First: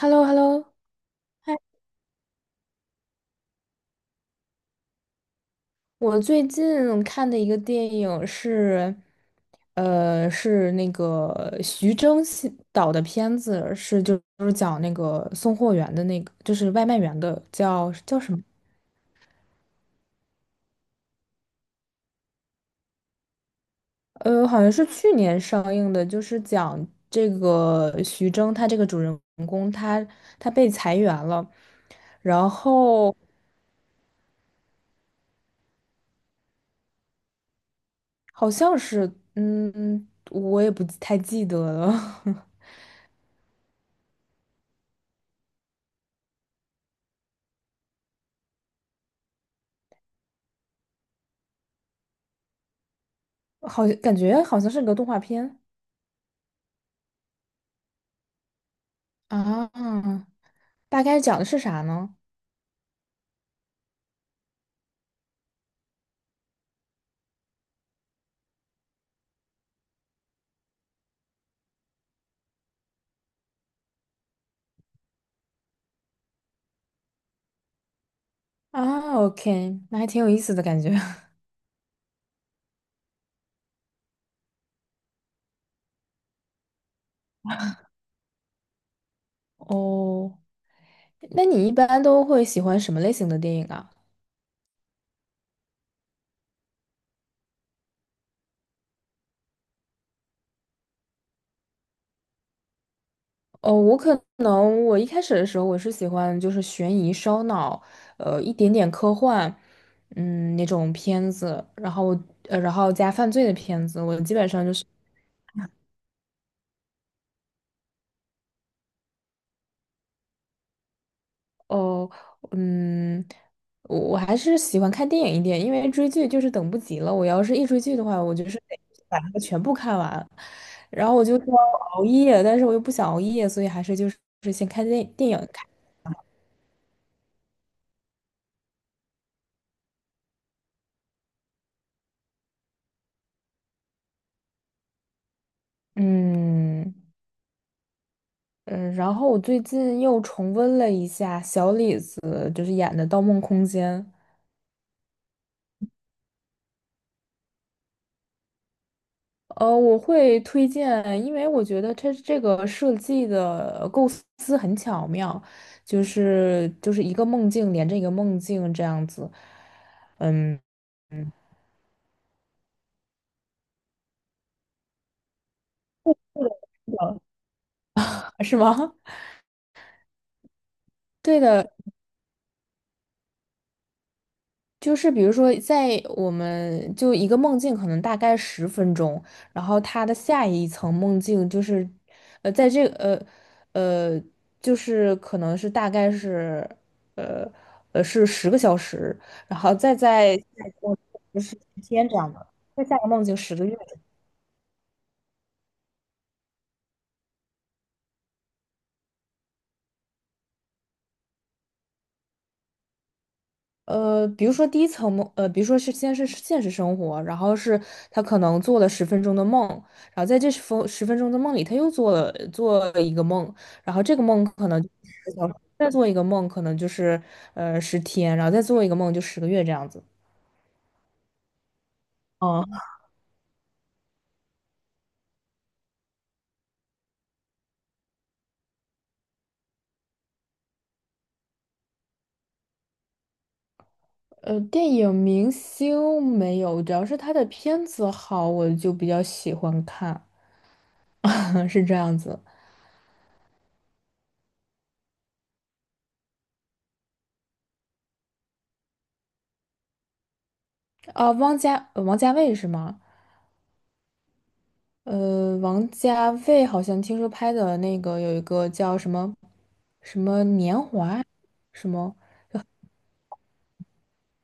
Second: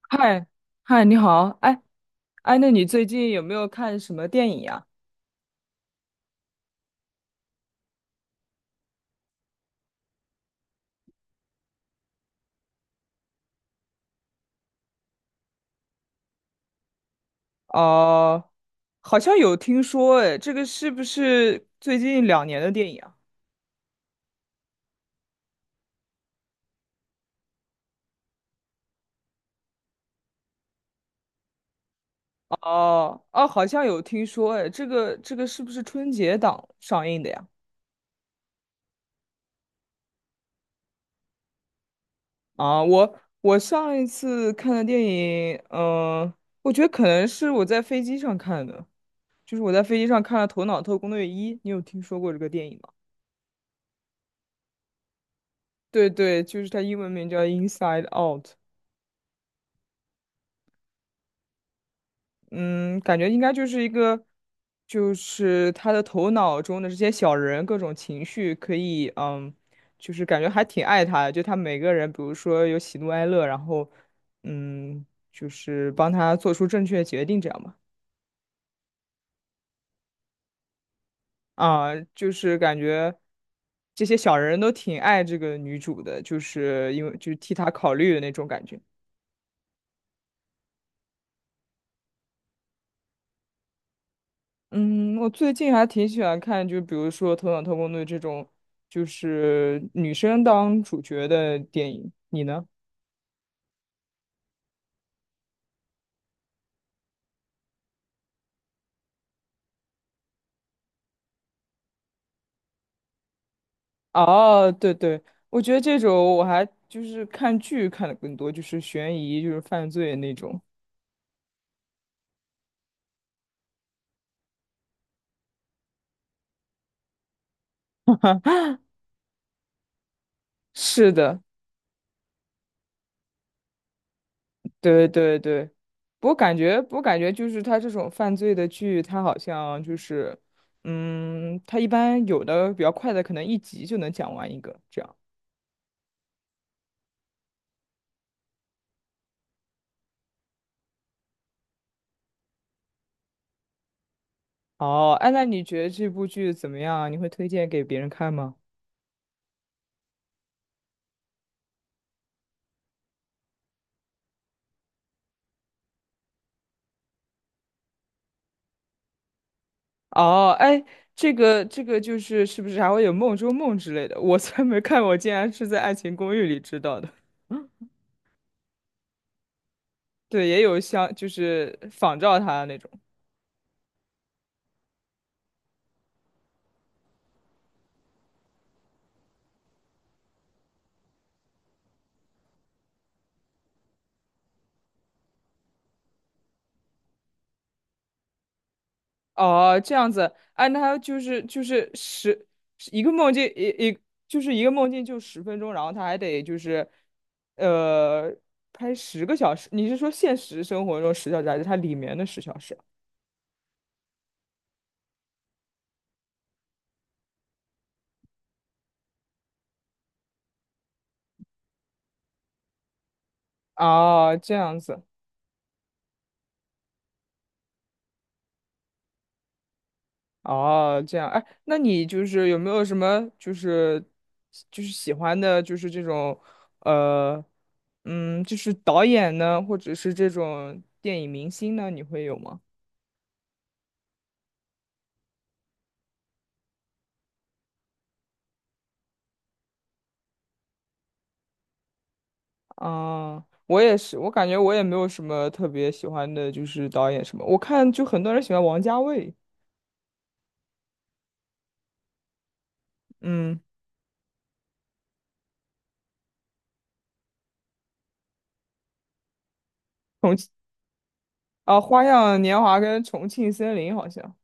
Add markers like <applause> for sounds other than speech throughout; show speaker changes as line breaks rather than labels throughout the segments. h e l l o h e l l
嗨，
o
嗨，你好，
嗨！
哎，哎，那你最近有没有看什么电影呀？
我最近看的一个电影是，是那个徐峥系导的片子，是就是讲那个送货员的那个，就是外卖员的，叫什么？
哦、好像有听说，哎，这个是不是最近两年的电影啊？
好像是去年上映的，就是讲这个徐峥他这个主人公他被裁员了，然后
哦，哦，好像有听说，哎，这个是不是春节档上映的呀？
好像是，我也不太记得了。
啊，我上一次看的电影，嗯、我觉得可能是我在飞机上看的，就是我在飞机上看了《头脑特工队一》，你有听说过这个电影吗？
<laughs> 好像感觉好像是个动画片。
对对，就是它英文名叫《Inside Out》。
啊，大概讲的是啥呢？
嗯，感觉应该就是一个，就是他的头脑中的这些小人各种情绪可以，嗯，就是感觉还挺爱他的。就他每个人，比如说有喜怒哀乐，然后，嗯，就是帮他做出正确的决定这样吧。
啊，OK，那还挺有意思的感觉。<laughs>
啊，就是感觉这些小人都挺爱这个女主的，就是因为就是替她考虑的那种感觉。
哦，那你一般都会喜欢什么类型的电影啊？
嗯，我最近还挺喜欢看，就比如说《头脑特工队》这种，就是女生当主角的电影。你呢？
哦，我可能我一开始的时候我是喜欢就是悬疑、烧脑，一点点科幻，那种片子，然后加犯罪的片子，我基本上
哦，
就是。
对对，我觉得这种我还就是看剧看的更多，就是悬疑，就是犯罪那种。
哦，嗯，我还是喜欢看电影一点，因为追剧就是等不及了。我要是一追剧的话，我就是得把它全部看完，然
是
后我就
的，
说熬夜，但是我又不想熬夜，所以还是就是是先看
对
电电
对
影看。
对。我感觉，我感觉就是他这种犯罪的剧，他好像就是，嗯，他一般有的比较快的，可能一集就能讲完一个这样。
嗯嗯，然后我最近又重温了一下小李子就是演的《盗梦空间》。
哦，哎，那你觉得这部剧怎么样啊？你会推荐给别人看吗？
我会推荐，因为我觉得它这个设计的构思很巧妙，就是一个梦境连着一个梦境这样子。
哦，
嗯，
哎，这个就是是不是还会有《梦中梦》之类的？我才没看过我竟然是在《爱情公寓》
是
里知道的。
的。 <laughs> 是吗？<laughs>
对，也有像就
对的，
是仿照他的那种。
就是比如说，在我们就一个梦境可能大概十分钟，然后它的下一层梦境就是，在这个呃，就是可能是大概是呃是10个小时，然后
哦，这
再
样子，
在下
哎，
一
那
个梦
他就
境就
是
是
就
十
是
天这样
十
的，再下一
一
个
个
梦
梦
境
境，
十个月。
一就是一个梦境就十分钟，然后他还得就是呃拍十个小时。你是说现实生活中十小时，还是它里面的十小时
比如说第一层梦，比如说是先是现实生活，然后是他可能做了十分钟的梦，然后在这十分钟的梦里，他又做了一个梦，然后这个
啊？哦，
梦
这
可
样
能就
子。
是小时再做一个梦，可能就是十天，然后再做一个梦就十个月这样子。
哦，这样，哎，那你就是有
哦，
没有什么就是喜欢的，就是这种呃，嗯，就是导演呢，或者是这种电影明星呢，你会有吗？
电影明星没有，主要是他的片子好，我就比较喜欢看，<laughs> 是这样子。
啊、我也是，我感觉我也没有什么特别喜欢的，就是导演什么，我看就很多人喜欢王家卫，
啊、王家卫是吗？
嗯，
王家卫好像听说拍的那个有一个叫什么什
重
么
庆
年华啊，
啊，
什
《花
么，
样年华》跟《重庆森林》好像，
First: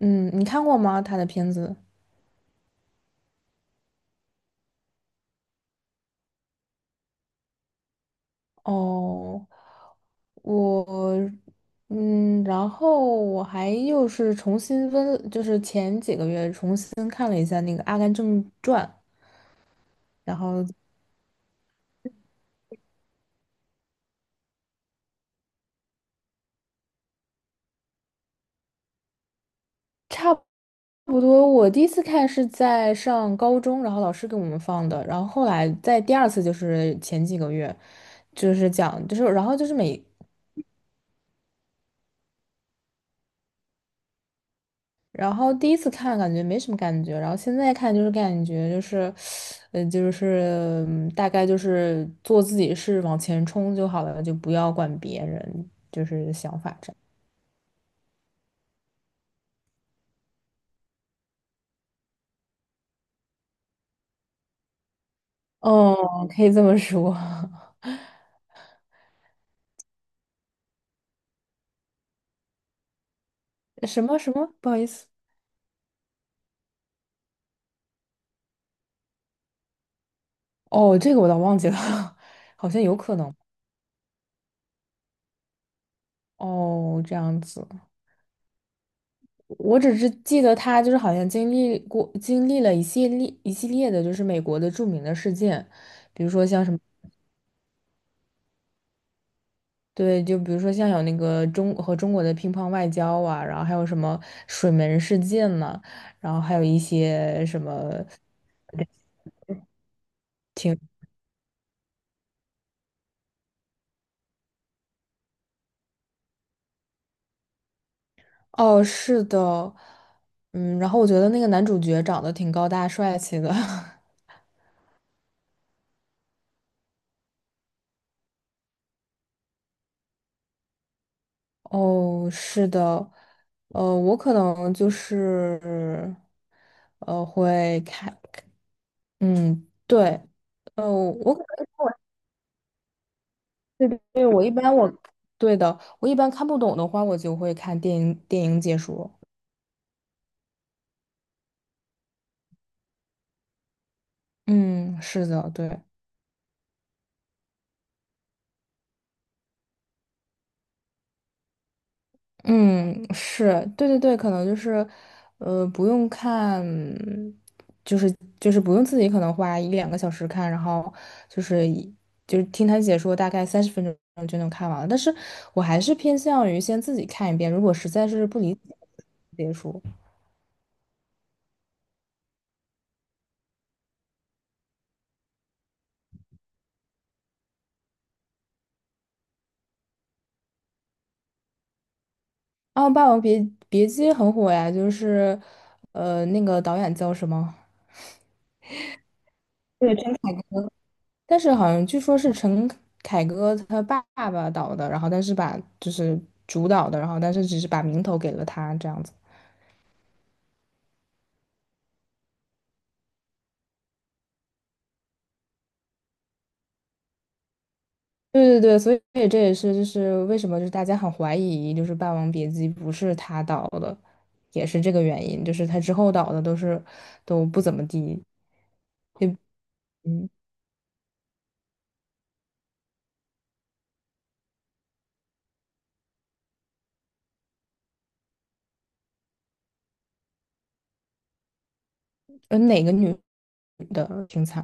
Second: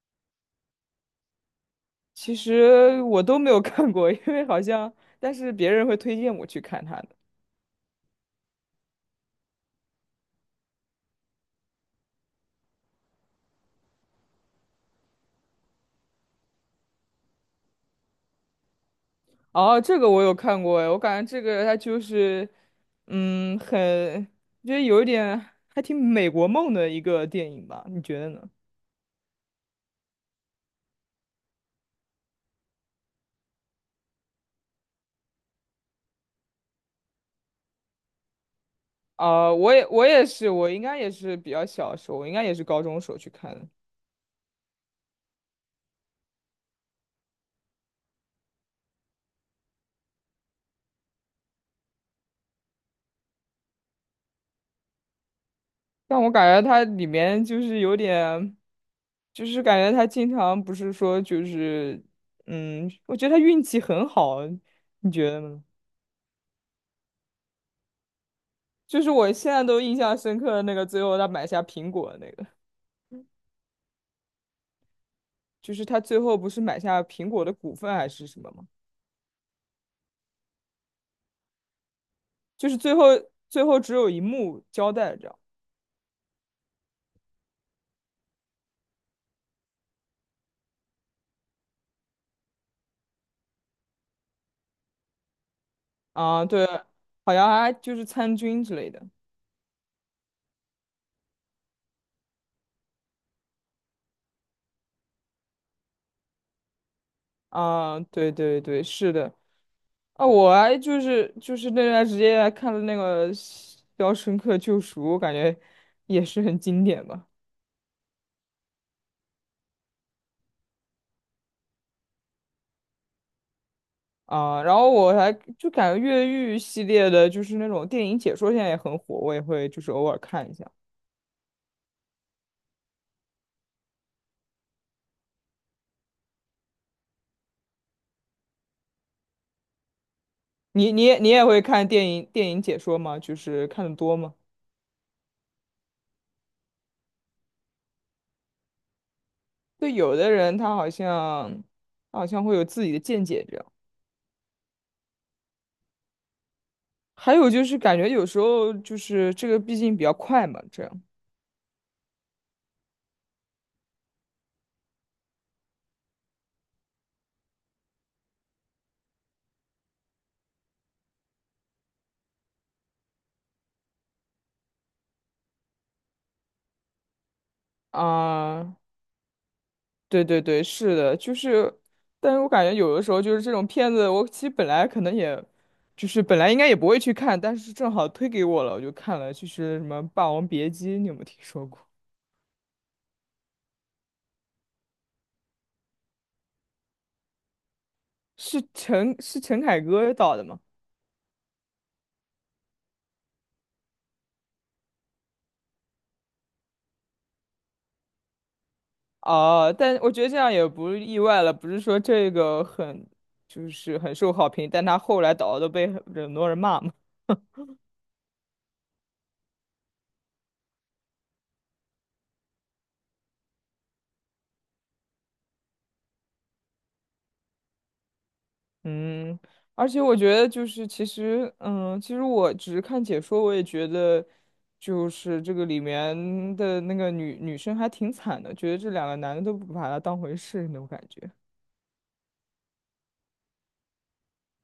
嗯，你看过吗？他的片子？
其实我都没有看过，因为好像但是别人会推荐我去看他的。
哦，我，然后我还又是重新温，就是前几个月重新看了一下那个《阿甘正传》，
哦，这个我有
然
看
后。
过哎，我感觉这个它就是，嗯，很，就是有一点还挺美国梦的一个电影吧？你觉得呢？
差不多，我第一次看是在上高中，然后老师给我们放的，然后后来在第二次就是前几个月，就是讲就是然
啊、
后就
我
是
也
每
我也是，我应该也是比较小的时候，我应该也是高中时候去看的，
然后第一次看感觉没什么感觉，然后现在看就是感觉就是，就是大概就是做自己事往前冲就好了，就不要管别人，就
但我
是
感
想
觉
法
它
这。
里面就是有点，就是感觉他经常不是说就是，嗯，我觉得他运气很好，你觉得呢？
哦，可以这么说。<laughs>
就是我现在都印象深刻的那个，最后他买下苹果的那个。
什么什么？不好意思。
就是他最后不是买下苹果的股份还是什么吗？
哦，这个我倒忘记了，<laughs>
就
好
是
像
最
有
后
可能。
只有一幕交代着。
哦，这样子，我只是记得他就是好像经历了一系列一系列的，就是美国的著名的事件，比如
啊，
说像
对，
什么，
好像还就是参军之类的
对，就比如说像有那个中国的乒乓外交啊，然后还有什么水门事件呐、然后还有一些什么
啊，对对对，是的啊，我还
挺，
就是就是那段时间还看了那个《肖申克救赎》，我感觉也是很经典吧
哦，是的。嗯，然后我觉得那个男主角长得挺高大帅气的。<laughs>
啊，然后我还就感觉越狱系列的，就是那种电影解说现在也很火，我也会就是偶尔看一下。
哦，是的，我可能就是，会看，嗯，对，
你你也你
我
也
可
会看电影解说吗？就是看
能
的
是
多
对，
吗？
我一般我，对的，我一般看不懂的话，我就会看电影解说。
对，有的人他好像，他好像会有自己的见解，这样。
嗯，是的，对。
还有就是感觉有时候就是这个毕竟比较快嘛，这样
嗯，是，对对对，可能就是，不用看，就是就是不用自己可能花一两个小时看，然后就是一就是听他解说，大概30分钟就能看完了。但是我还是偏向于先自己看一遍，如果实在是不理解，
啊，
别说。
对对对，是的，就是，但是我感觉有的时候就是这种片子，我其实本来可能也，就是本来应该也不会去看，但是正好推给我了，我就看了，就是什么《霸王别姬》，你有没有听说过？
啊，《霸王别姬》很火呀，就是，那个导演叫什么？
陈凯
对，
歌导的吗？
但是好像据说是陈凯歌他爸爸导的，然后但是把就是主导的，然后但是只是把名头给了他这样子。
哦，但我觉得这样也不意外了，不是说这个很就是很受好评，但他后来导都被很多人骂嘛。
对对对，所以这也是就是为什么就是大家很怀疑就是《霸王别姬》不是他导的，也是这个原因，就是他之后导的都是都不怎么地。
嗯，而且我
嗯，
觉得就是其实，嗯，其实我只是看解说，我也觉得就是这个里面的那个女生还挺惨的，觉得这两个男的都不把她当回事那种感觉，
哪个女主挺惨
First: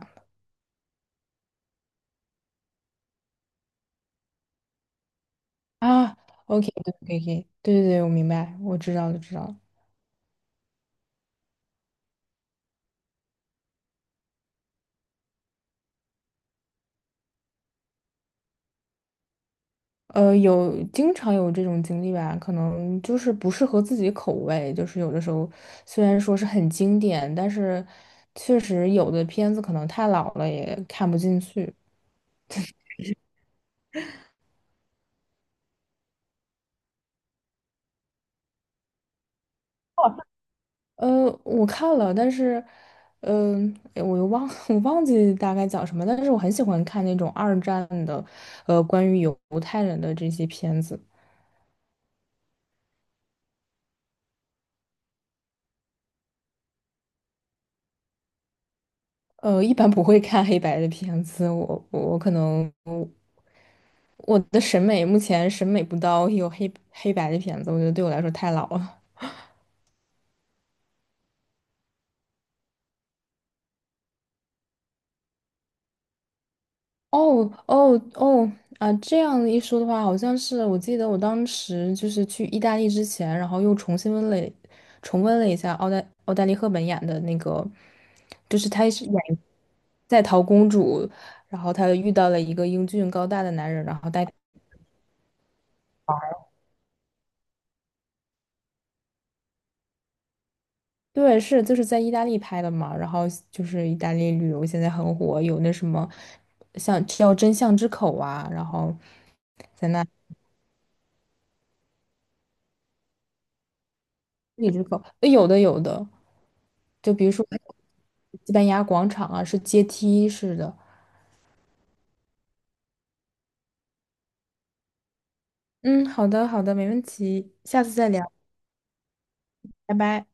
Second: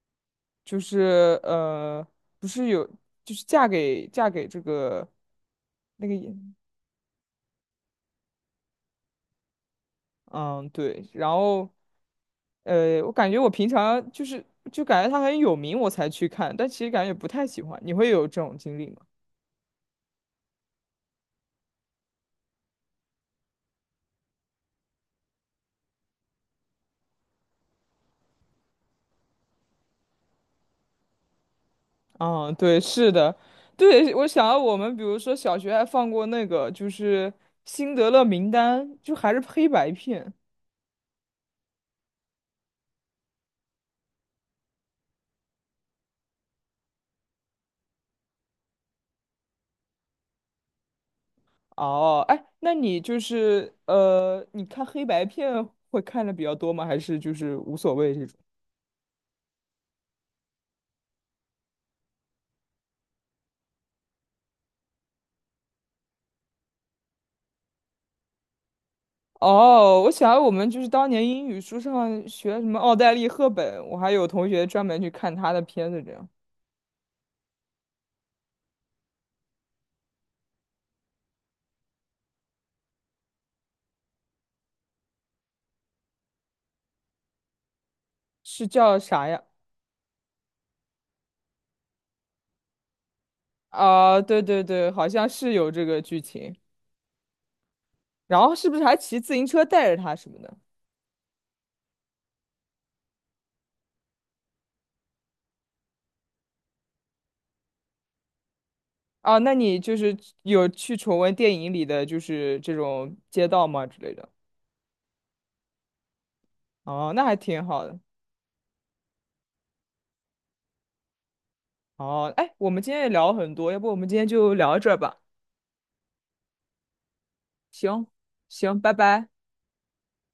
就是不是有就是嫁给这个那个
啊
演，
？OK，对，可以可以对对对，我明白，我知道了知道了。
嗯，对，然后。我感觉我平常就是就感觉他很有名，我才去看，但其实感觉不太喜欢。你会有这种经历吗？
有经常有这种经历吧，可能就是不适合自己口味，就是有的时候虽然说是很经典，但是确实有的片子可能太老了也看不进去。
啊，对，是的，对，我想到我们比如说小学还放过那个就是《辛德勒名单》，就还是黑白片。
我看了，但是，诶我又忘 <laughs> 我忘记大概讲什么，但是我很喜欢看那种二战的，关于犹太人的这些片子。
哦，哎，那你就是你看黑白片会看的比较多吗？还是就是无所谓这种？
一般不会看黑白的片子，我可能。我的审美目前审美不到有黑白的片子，我觉得对我来说太老了。
哦，我想我们就是当年英语书上学什么奥黛丽·赫本，我还有同学专门去看她的片子这样。
哦哦哦啊！这样一说的话，好像是我记得我当时就是去意大利之前，然后又重温了一下奥黛丽·赫本演的那个，就
是
是她
叫
是演
啥呀？
在逃公主，然后她遇到了一个英俊高大的男人，然后
啊、
带。
对对对，好像是有这个剧情。然后是不是还骑自行车带着他什么的？
对，是就是在意大利拍的嘛，然后就是意大利旅游现在很火，有那什么像叫真相之口啊，然后
啊，那你
在
就
那
是有去重温电影里的就是这种街道吗之类的？
里之口，有的有的，
哦，
就
那
比如
还
说
挺好的。
西班牙广场啊，是阶梯式的。
哦，哎，我们今天也聊了很多，要不我们今天就聊到这儿吧？
嗯，好的好的，没问题，下次
行，
再聊。
行，拜拜。
拜拜。